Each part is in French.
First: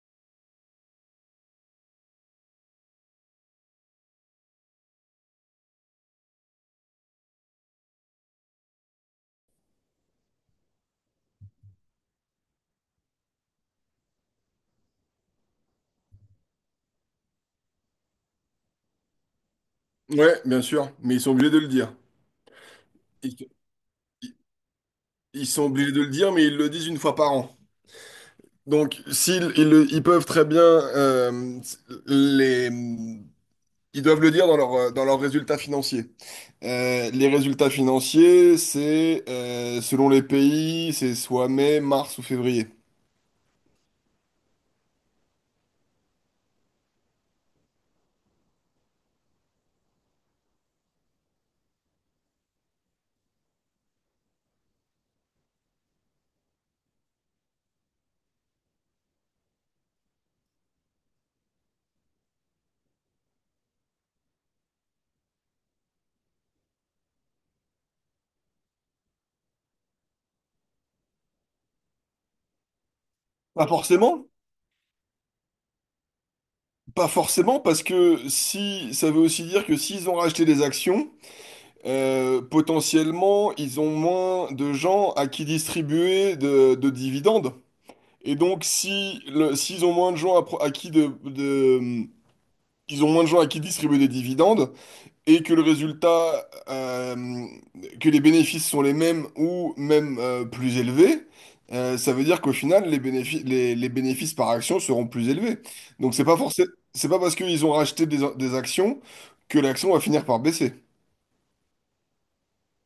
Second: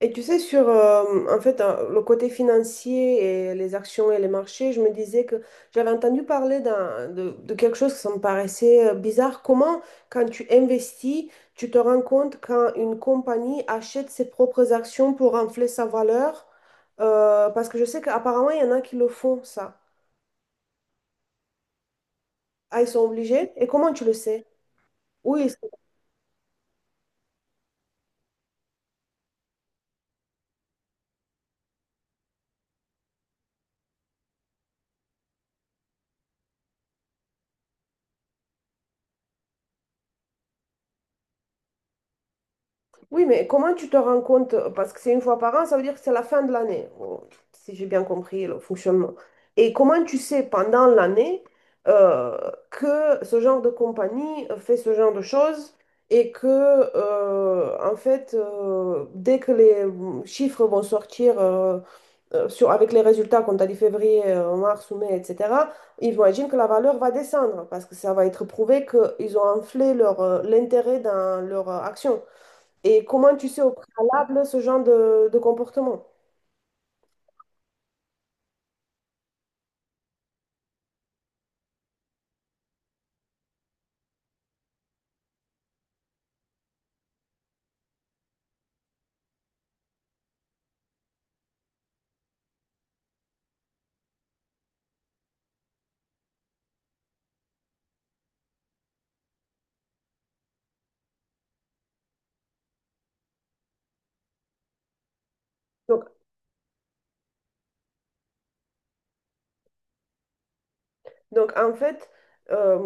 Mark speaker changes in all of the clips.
Speaker 1: Et tu sais, sur en fait, le côté financier et les actions et les marchés, je me disais que j'avais entendu parler de quelque chose qui me paraissait bizarre. Comment, quand tu investis, tu te rends compte quand une compagnie achète ses propres actions pour infler sa valeur? Parce que je sais qu'apparemment, il y en a qui le font, ça.
Speaker 2: Ouais, bien sûr, mais ils sont obligés de le dire.
Speaker 1: Ah, ils sont
Speaker 2: Ils,
Speaker 1: obligés. Et comment tu le
Speaker 2: ils-
Speaker 1: sais?
Speaker 2: ils
Speaker 1: Oui,
Speaker 2: sont obligés de le dire, mais ils le disent une fois par an. Donc, ils peuvent très bien, les, ils doivent le dire dans leurs résultats financiers. Les résultats financiers, c'est, selon les pays, c'est soit mai, mars ou février.
Speaker 1: Oui, mais comment tu te rends compte? Parce que c'est une fois par an, ça veut dire que c'est la fin de l'année, oh, si j'ai bien compris le fonctionnement. Et comment tu sais pendant l'année euh, que ce genre de compagnie fait ce genre de choses et que, en fait, dès que les chiffres vont sortir avec les résultats qu'on t'a dit février, mars ou mai, etc., ils vont imaginer que la valeur va descendre parce que ça va être prouvé qu'ils ont enflé leur, l'intérêt dans leur action. Et comment tu sais
Speaker 2: Pas
Speaker 1: au
Speaker 2: forcément,
Speaker 1: préalable ce genre de comportement?
Speaker 2: pas forcément, parce que si ça veut aussi dire que s'ils ont racheté des actions. Potentiellement, ils ont moins de gens à qui distribuer de dividendes. Et donc, si le, s'ils ont moins de gens à, pro- à qui de- ils ont moins de gens à qui distribuer des dividendes, et que que les bénéfices sont les mêmes ou même, plus élevés. Ça veut dire qu'au final, les bénéfices par action seront plus élevés.
Speaker 1: Donc,
Speaker 2: Donc, c'est pas forcément, c'est pas parce qu'ils ont racheté des actions que l'action va finir par baisser.
Speaker 1: donc, en fait, euh,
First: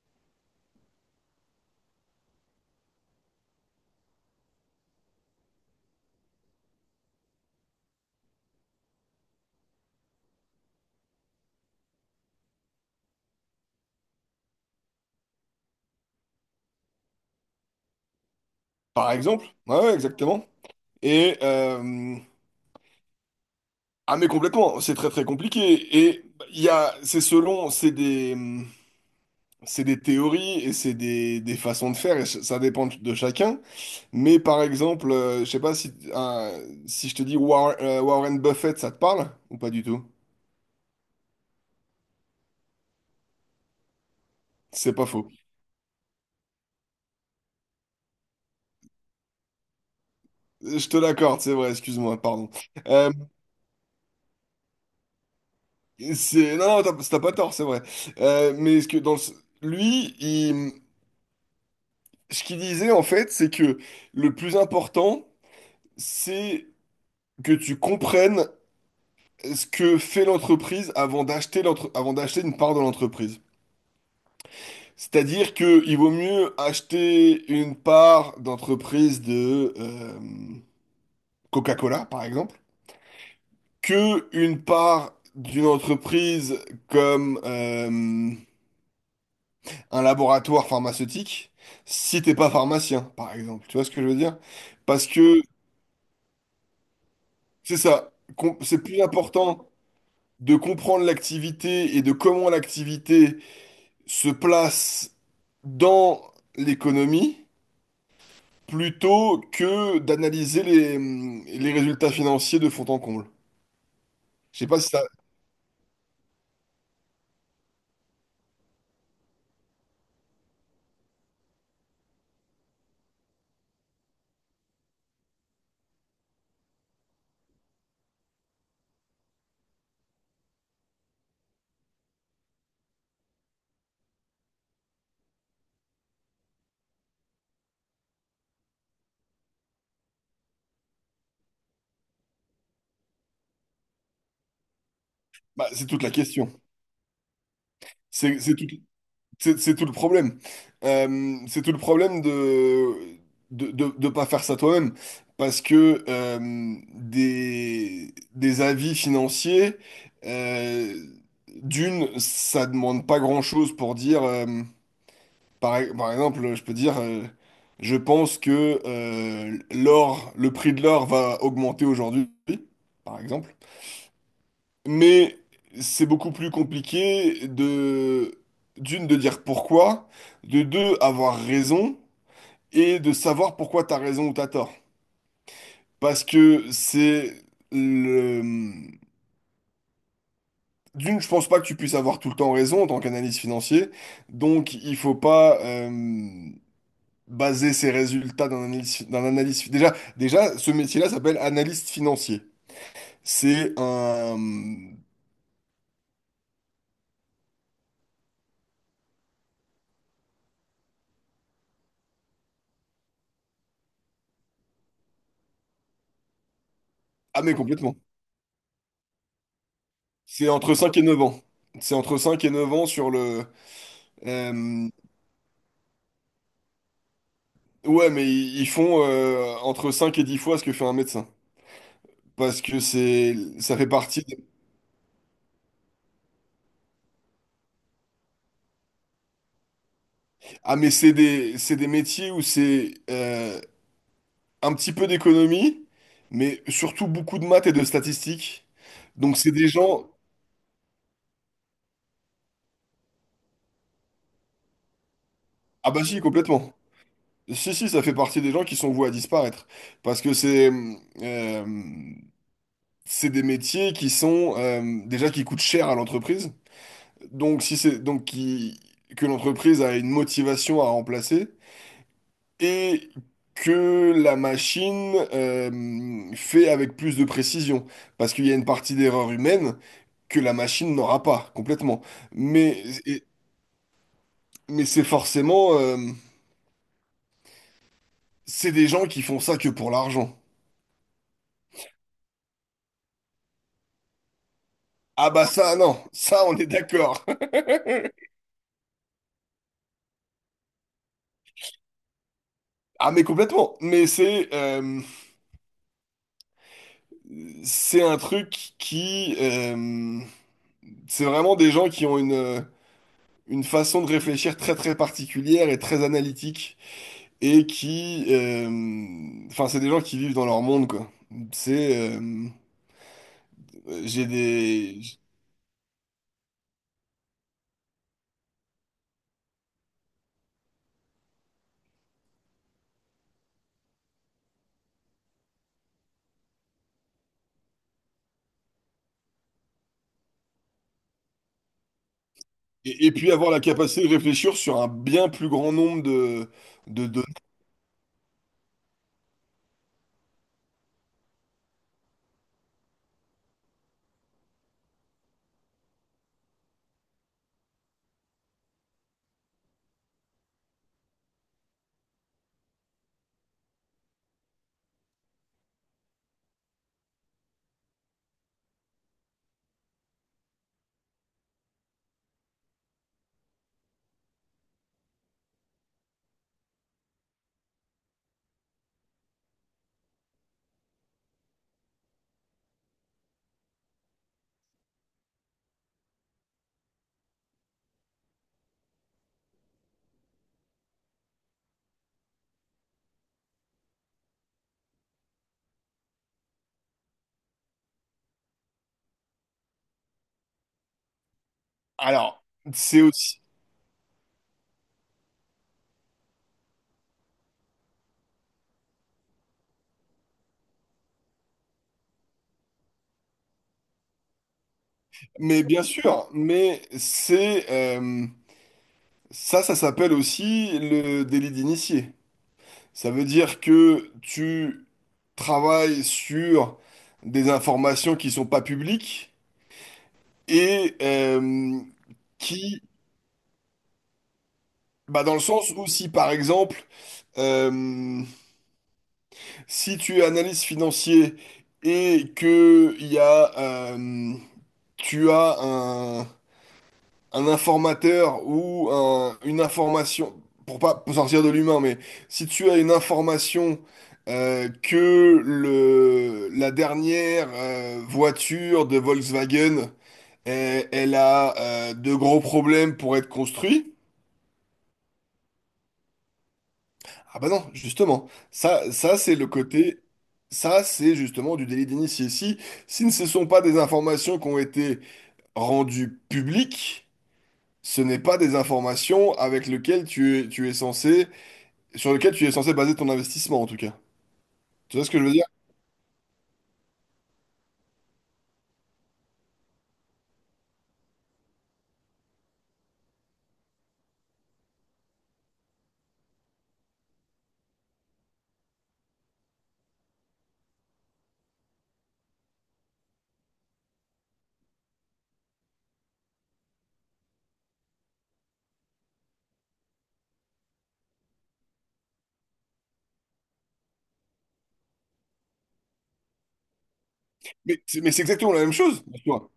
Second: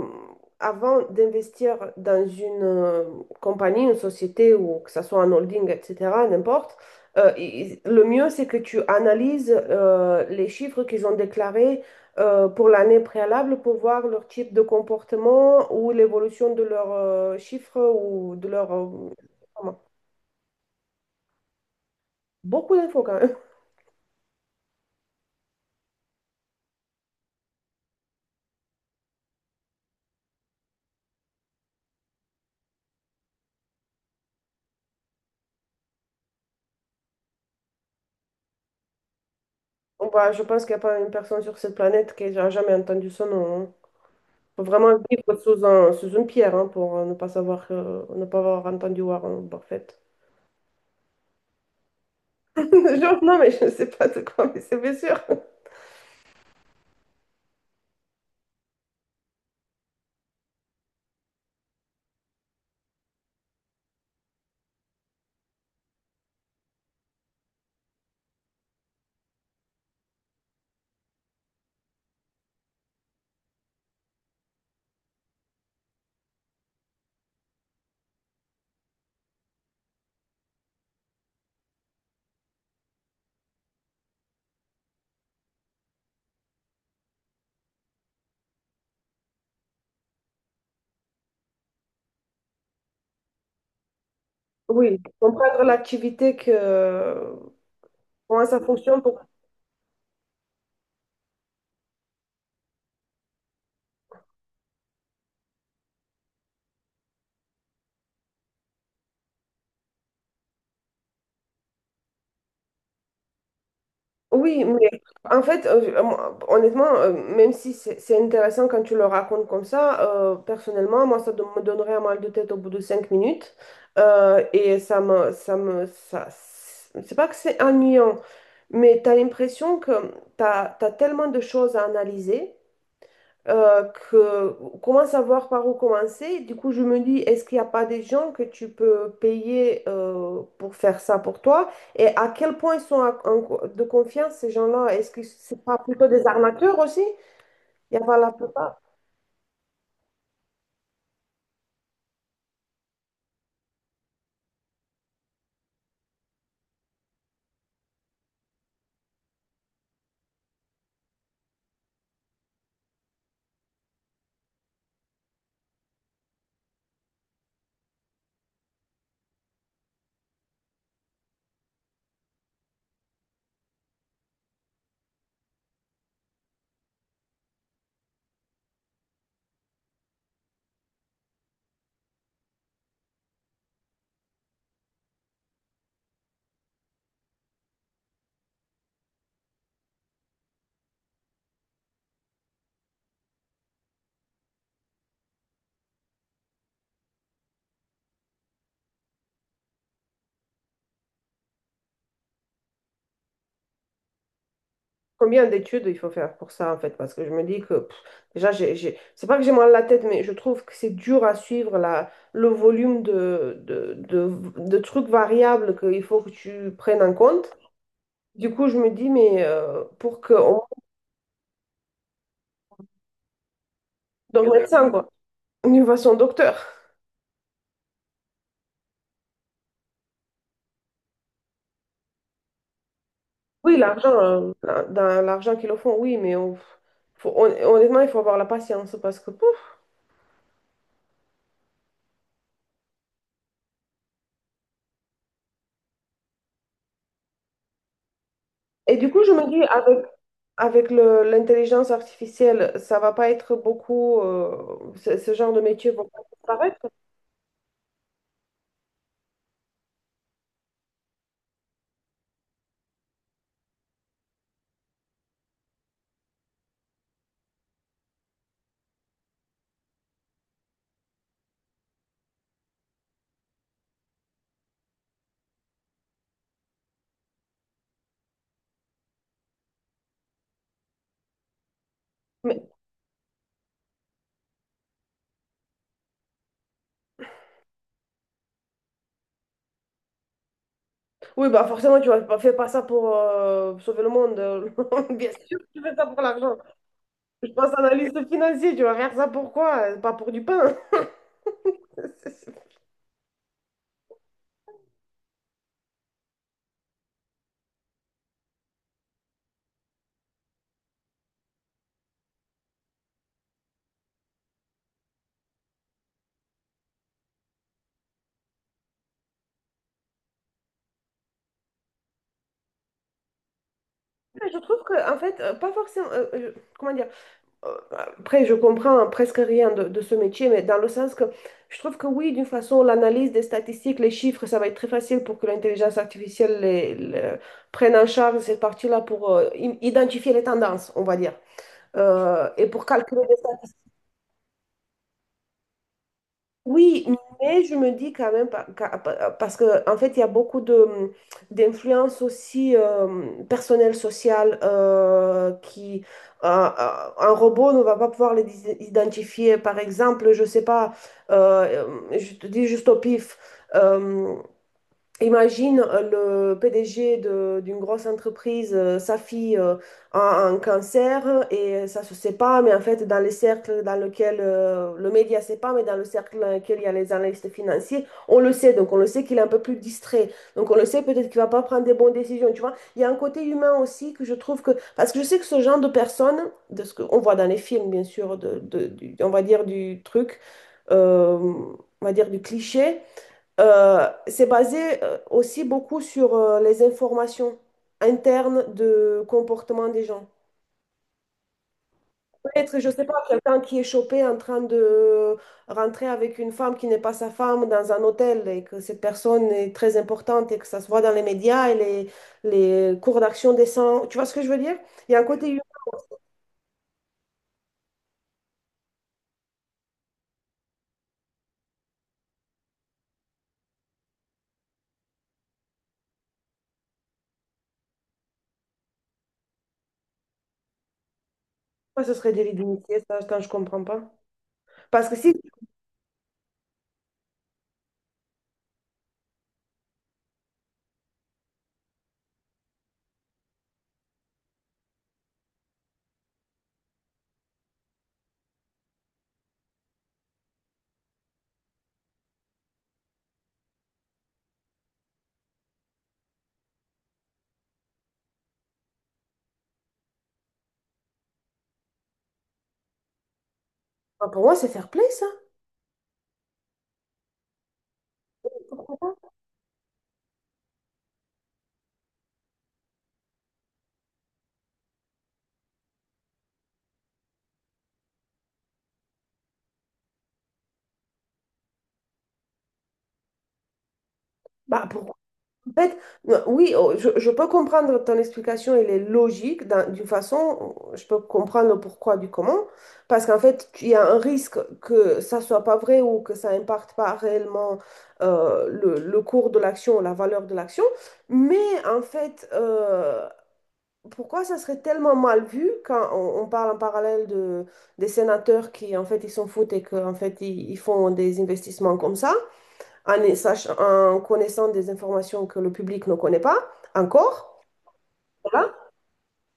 Speaker 1: avant d'investir dans une compagnie, une société ou que ce soit un holding, etc., n'importe, le mieux c'est que tu analyses les chiffres qu'ils ont déclarés pour l'année préalable pour voir leur type de comportement ou l'évolution de leurs chiffres ou de leur
Speaker 2: Par exemple, ouais,
Speaker 1: comment.
Speaker 2: ouais, exactement. Et euh,
Speaker 1: Beaucoup d'infos quand même.
Speaker 2: ah mais complètement, c'est très très compliqué. Et il y a, c'est selon, c'est des théories et c'est des façons de faire. Et ça dépend de chacun. Mais par exemple, je sais pas si je te dis Warren Buffett, ça te parle ou pas du tout?
Speaker 1: Bon, bah, je pense qu'il n'y a pas une personne sur cette planète qui n'a jamais entendu ce nom, hein. Faut
Speaker 2: C'est
Speaker 1: vraiment
Speaker 2: pas faux.
Speaker 1: vivre sous une pierre, hein, pour ne pas savoir, ne pas avoir entendu Warren Buffett.
Speaker 2: Je te l'accorde, c'est vrai. Excuse-moi, pardon. Euh,
Speaker 1: Genre, non, mais je ne sais pas de quoi, mais c'est bien sûr.
Speaker 2: c'est non, non, t'as pas tort, c'est vrai. Mais ce qu'il disait en fait, c'est que le plus important c'est que tu comprennes ce que fait l'entreprise avant d'acheter une part de l'entreprise. C'est-à-dire que il vaut mieux acheter une part d'entreprise de, Coca-Cola, par exemple, que une part d'une entreprise comme, un laboratoire pharmaceutique, si t'es pas pharmacien, par exemple. Tu vois ce que je veux dire?
Speaker 1: Oui,
Speaker 2: Parce que
Speaker 1: comprendre l'activité que, comment ça
Speaker 2: c'est
Speaker 1: fonctionne
Speaker 2: plus
Speaker 1: pour.
Speaker 2: important de comprendre l'activité et de comment l'activité se place dans l'économie plutôt que d'analyser les résultats financiers de fond en comble. Je
Speaker 1: Oui,
Speaker 2: sais pas si
Speaker 1: mais
Speaker 2: ça...
Speaker 1: en fait, moi, honnêtement, même si c'est intéressant quand tu le racontes comme ça, personnellement, moi, ça me donnerait un mal de tête au bout de 5 minutes. Et ça, c'est pas que c'est ennuyant, mais tu as l'impression que tu as tellement de choses à analyser euh, que, comment savoir par où commencer? Du coup, je me dis, est-ce qu'il n'y a pas des gens que tu peux payer pour faire ça pour toi? Et à quel point ils sont de confiance, ces gens-là? Est-ce que c'est
Speaker 2: Bah,
Speaker 1: pas
Speaker 2: c'est toute
Speaker 1: plutôt
Speaker 2: la
Speaker 1: des
Speaker 2: question.
Speaker 1: armateurs aussi? Il y a pas la
Speaker 2: C'est tout,
Speaker 1: plupart.
Speaker 2: c'est tout le problème. C'est tout le problème de de pas faire ça toi-même. Parce que, des avis financiers, euh, d'une, ça demande pas grand-chose pour dire... par exemple, je peux dire, je pense que, le prix de l'or va augmenter aujourd'hui, par exemple. Mais c'est beaucoup plus compliqué d'une, de dire pourquoi, de deux, avoir raison, et de savoir pourquoi t'as raison ou t'as tort. Parce que c'est le... D'une, je pense pas que tu puisses avoir tout le temps raison en tant qu'analyste financier, donc il faut pas... baser ses résultats d'un analyse. Déjà, ce métier-là s'appelle analyste financier. C'est un...
Speaker 1: Combien d'études il faut faire pour ça, en fait? Parce que je me dis que, pff, déjà, c'est pas que j'ai mal à la tête, mais je trouve que c'est dur à suivre le volume de trucs variables qu'il faut que tu prennes en
Speaker 2: Ah
Speaker 1: compte.
Speaker 2: mais complètement.
Speaker 1: Du coup, je me dis, mais pour
Speaker 2: C'est
Speaker 1: qu'on
Speaker 2: entre 5 et 9 ans. C'est entre 5 et 9 ans sur le...
Speaker 1: d'un
Speaker 2: euh,
Speaker 1: médecin, quoi, une façon docteur.
Speaker 2: Ouais, mais ils font, entre 5 et 10 fois ce que fait un médecin. Parce que c'est,
Speaker 1: Oui,
Speaker 2: ça fait
Speaker 1: l'argent,
Speaker 2: partie des-
Speaker 1: dans l'argent qu'ils le font, oui, mais honnêtement, il faut avoir la patience parce que, pouf.
Speaker 2: Ah mais c'est des métiers où c'est, un petit peu d'économie, mais surtout beaucoup de maths et de statistiques.
Speaker 1: Et du coup, je
Speaker 2: Donc
Speaker 1: me
Speaker 2: c'est
Speaker 1: dis,
Speaker 2: des
Speaker 1: avec
Speaker 2: gens...
Speaker 1: Avec le- l'intelligence artificielle, ça va pas être beaucoup, ce genre de métier
Speaker 2: Ah
Speaker 1: va
Speaker 2: bah
Speaker 1: pas
Speaker 2: si, complètement.
Speaker 1: disparaître.
Speaker 2: Si, si, ça fait partie des gens qui sont voués à disparaître. Parce que euh, c'est des métiers qui sont, déjà, qui coûtent cher à l'entreprise. Donc, si c'est donc qui, que l'entreprise a une motivation à remplacer et que la machine, fait avec plus de précision. Parce qu'il y a une partie d'erreur humaine que la machine n'aura pas complètement.
Speaker 1: Mais,
Speaker 2: Mais, et- mais c'est forcément, c'est des gens qui font ça que pour l'argent.
Speaker 1: oui, bah forcément, tu ne fais pas ça pour sauver le monde. Bien
Speaker 2: Ah bah
Speaker 1: sûr, que
Speaker 2: ça,
Speaker 1: tu fais
Speaker 2: non,
Speaker 1: ça pour
Speaker 2: ça
Speaker 1: l'argent.
Speaker 2: on est d'accord.
Speaker 1: Je pense analyste financier, tu vas faire ça pour quoi? Pas pour du pain. Je
Speaker 2: Ah mais complètement, mais c'est un truc qui c'est vraiment des gens qui ont une façon de réfléchir très très particulière et très analytique, et qui enfin c'est des gens qui vivent dans leur monde, quoi. C'est j'ai
Speaker 1: trouve que,
Speaker 2: des
Speaker 1: en fait, pas forcément. Comment dire? Euh, Après, je comprends presque rien de ce métier, mais dans le sens que je trouve que oui, d'une façon, l'analyse des statistiques, les chiffres, ça va être très facile pour que l'intelligence artificielle prenne en charge cette partie-là pour identifier les tendances, on va dire. Et pour
Speaker 2: Et
Speaker 1: calculer
Speaker 2: puis
Speaker 1: des.
Speaker 2: avoir la capacité de réfléchir sur un bien plus grand nombre de
Speaker 1: Oui,
Speaker 2: de données.
Speaker 1: mais je me dis quand même, parce que en fait, il y a beaucoup de d'influences aussi personnelles, sociales, qui un robot ne va pas pouvoir les identifier. Par exemple, je sais pas, euh, je te dis juste au pif, euh, imagine le PDG d'une grosse entreprise, sa fille a un cancer et ça se sait pas, mais en fait, dans les cercles dans lesquels le média sait pas, mais dans le cercle dans lequel il y a les analystes financiers, on le sait, donc on le sait qu'il est un peu plus distrait. Donc on le sait peut-être qu'il va pas prendre des bonnes décisions, tu vois. Il y a un côté humain aussi que je trouve que. Parce que je sais que ce genre de personnes, de ce qu'on voit dans les films, bien sûr, on va dire du truc, euh, on va dire du cliché. C'est basé aussi beaucoup sur les informations internes de comportement des gens.
Speaker 2: Alors,
Speaker 1: Peut-être, je
Speaker 2: c'est
Speaker 1: sais pas,
Speaker 2: aussi
Speaker 1: quelqu'un qui est chopé en train de rentrer avec une femme qui n'est pas sa femme dans un hôtel et que cette personne est très importante et que ça se voit dans les médias et les cours d'action descendent. Tu vois ce que je veux dire? Il y a un côté humain,
Speaker 2: mais bien sûr, mais c'est Ça, ça s'appelle aussi le délit d'initié. Ça veut dire que tu travailles sur des informations qui sont pas publiques et,
Speaker 1: ça, ce serait délit
Speaker 2: qui,
Speaker 1: d'initié, ça, je comprends pas. Parce que
Speaker 2: bah
Speaker 1: si,
Speaker 2: dans le sens où si par exemple, euh, si tu es analyste financier et que il y a, euh, tu as un informateur ou une information, pour pas pour sortir de l'humain, mais si tu as une information, que la dernière, voiture de Volkswagen, elle, elle a, de gros problèmes pour être construite.
Speaker 1: pour moi, c'est fair play, ça.
Speaker 2: Ah bah non, justement, ça c'est le côté... Ça, c'est justement du délit d'initié. Si ne ce sont pas des informations qui ont été rendues publiques, ce n'est pas des informations avec lesquelles tu es censé sur lequel tu es censé baser ton investissement, en tout cas.
Speaker 1: Bah,
Speaker 2: Tu vois ce
Speaker 1: pourquoi?
Speaker 2: que je veux dire?
Speaker 1: En fait, oui, oh, je peux comprendre ton explication, elle est logique d'une façon, je peux comprendre le pourquoi du comment, parce qu'en fait, il y a un risque que ça soit pas vrai ou que ça impacte pas réellement le cours de l'action, la valeur de l'action, mais en fait, pourquoi ça serait tellement mal vu quand on parle en parallèle des sénateurs qui, en fait, ils s'en foutent et qu'en fait, ils font des investissements comme ça? En connaissant des informations que le public ne connaît pas encore.
Speaker 2: Mais c'est exactement la même
Speaker 1: Voilà.
Speaker 2: chose, en soi.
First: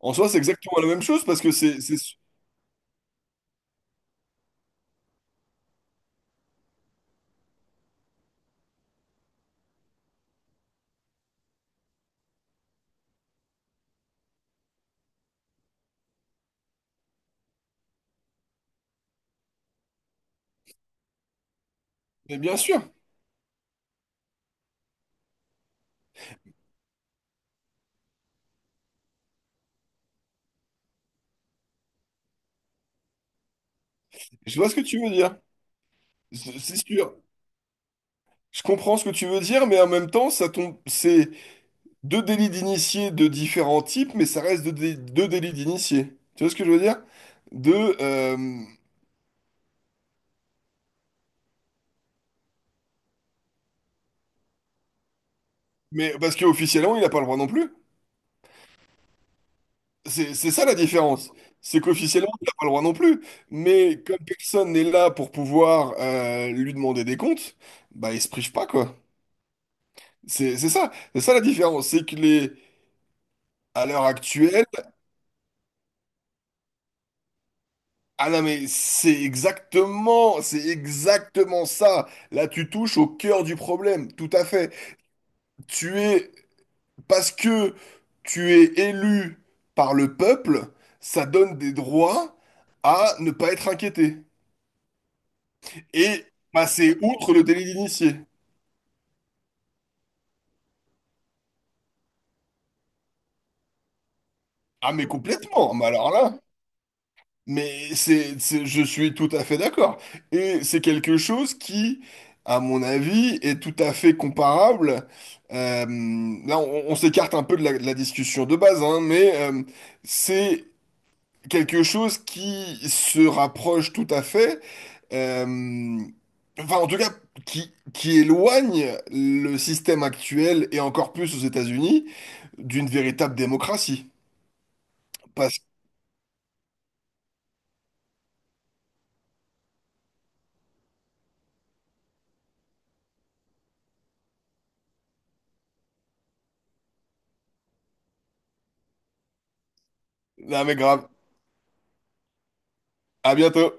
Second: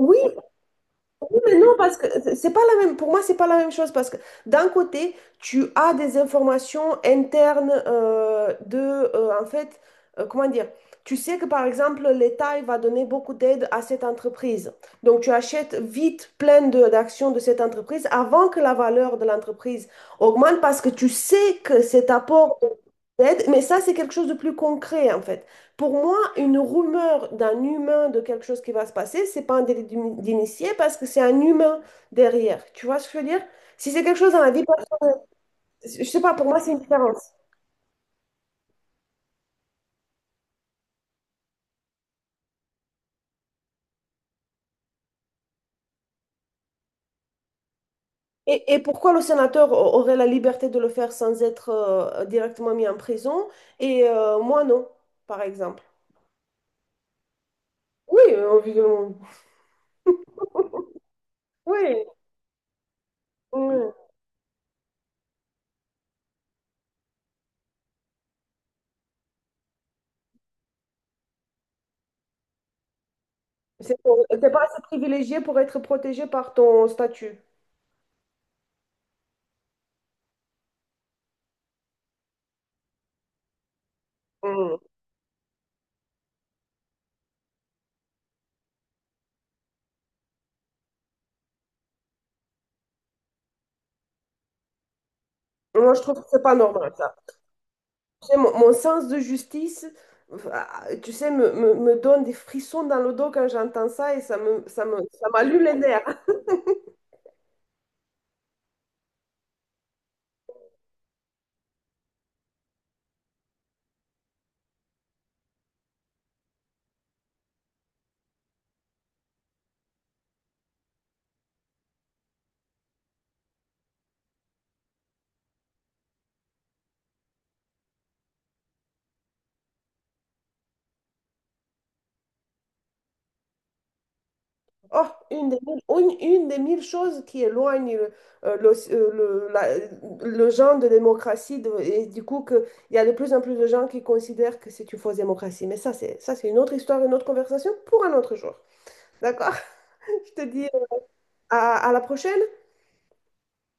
Speaker 2: En soi, c'est exactement la même chose
Speaker 1: oui,
Speaker 2: parce que
Speaker 1: mais non,
Speaker 2: c'est...
Speaker 1: parce
Speaker 2: c'est
Speaker 1: que c'est pas la même, pour moi, c'est pas la même chose parce que d'un côté, tu as des informations internes en fait, comment dire, tu sais que par exemple, l'État il va donner beaucoup d'aide à cette entreprise. Donc, tu achètes vite plein d'actions de cette entreprise avant que la valeur de l'entreprise augmente parce que tu sais que cet
Speaker 2: Mais bien
Speaker 1: apport
Speaker 2: sûr,
Speaker 1: d'aide, mais ça, c'est quelque chose de plus concret en fait. Pour moi, une rumeur d'un humain de quelque chose qui va se passer, c'est pas un délit d'initié parce que c'est un humain derrière. Tu vois ce que je veux dire? Si c'est quelque chose dans la
Speaker 2: je
Speaker 1: vie,
Speaker 2: vois ce que tu veux dire.
Speaker 1: je sais pas, pour moi,
Speaker 2: C'est
Speaker 1: c'est
Speaker 2: c'est
Speaker 1: une
Speaker 2: sûr.
Speaker 1: différence.
Speaker 2: Je comprends ce que tu veux dire, mais en même temps, ça tombe... c'est deux délits d'initié de différents types, mais ça reste deux délits d'initié. Tu vois ce que je veux dire? Deux... euh,
Speaker 1: Et pourquoi le sénateur aurait la liberté de le faire sans être directement mis en prison et moi non, par exemple?
Speaker 2: Mais parce qu'officiellement, il n'a pas le droit non plus.
Speaker 1: Oui, évidemment.
Speaker 2: C'est ça la différence. C'est
Speaker 1: Oui,
Speaker 2: qu'officiellement, t'as pas le droit non plus.
Speaker 1: oui.
Speaker 2: Mais comme personne n'est là pour pouvoir, lui demander des comptes, bah il se prive pas, quoi. C'est ça. C'est ça la différence. C'est que les. À
Speaker 1: C'est
Speaker 2: l'heure
Speaker 1: t'es pas
Speaker 2: actuelle,
Speaker 1: assez privilégié pour être protégé par ton statut.
Speaker 2: ah non mais c'est exactement ça. Là, tu touches au cœur du problème, tout à fait.
Speaker 1: Mm.
Speaker 2: Tu es, Parce que tu es élu par le peuple, ça donne des droits à ne pas être inquiété
Speaker 1: Moi, je trouve
Speaker 2: et
Speaker 1: que c'est pas normal.
Speaker 2: passer outre le délit d'initié.
Speaker 1: Tu sais, Mon sens de justice, ah, tu sais, me donne des frissons dans le dos quand j'entends ça et
Speaker 2: Ah mais
Speaker 1: ça m'allume les
Speaker 2: complètement, mais
Speaker 1: nerfs.
Speaker 2: alors là, je suis tout à fait d'accord. Et c'est quelque chose qui, à mon avis, est tout à fait comparable. euh, Là, on s'écarte un peu de la discussion de base, hein, mais, c'est quelque chose qui se rapproche tout à fait. euh, Enfin, en tout cas, qui éloigne le système actuel et encore plus aux États-Unis d'une véritable démocratie.
Speaker 1: Oh,
Speaker 2: Parce...
Speaker 1: une des mille choses qui éloigne euh, le, euh, le, la- le genre de démocratie et du coup que il y a de plus en plus de gens qui considèrent que c'est une fausse démocratie. Mais ça, c'est une autre histoire, une autre conversation pour un autre jour. D'accord? Je te
Speaker 2: Non
Speaker 1: dis
Speaker 2: mais grave,
Speaker 1: à la prochaine.
Speaker 2: à bientôt.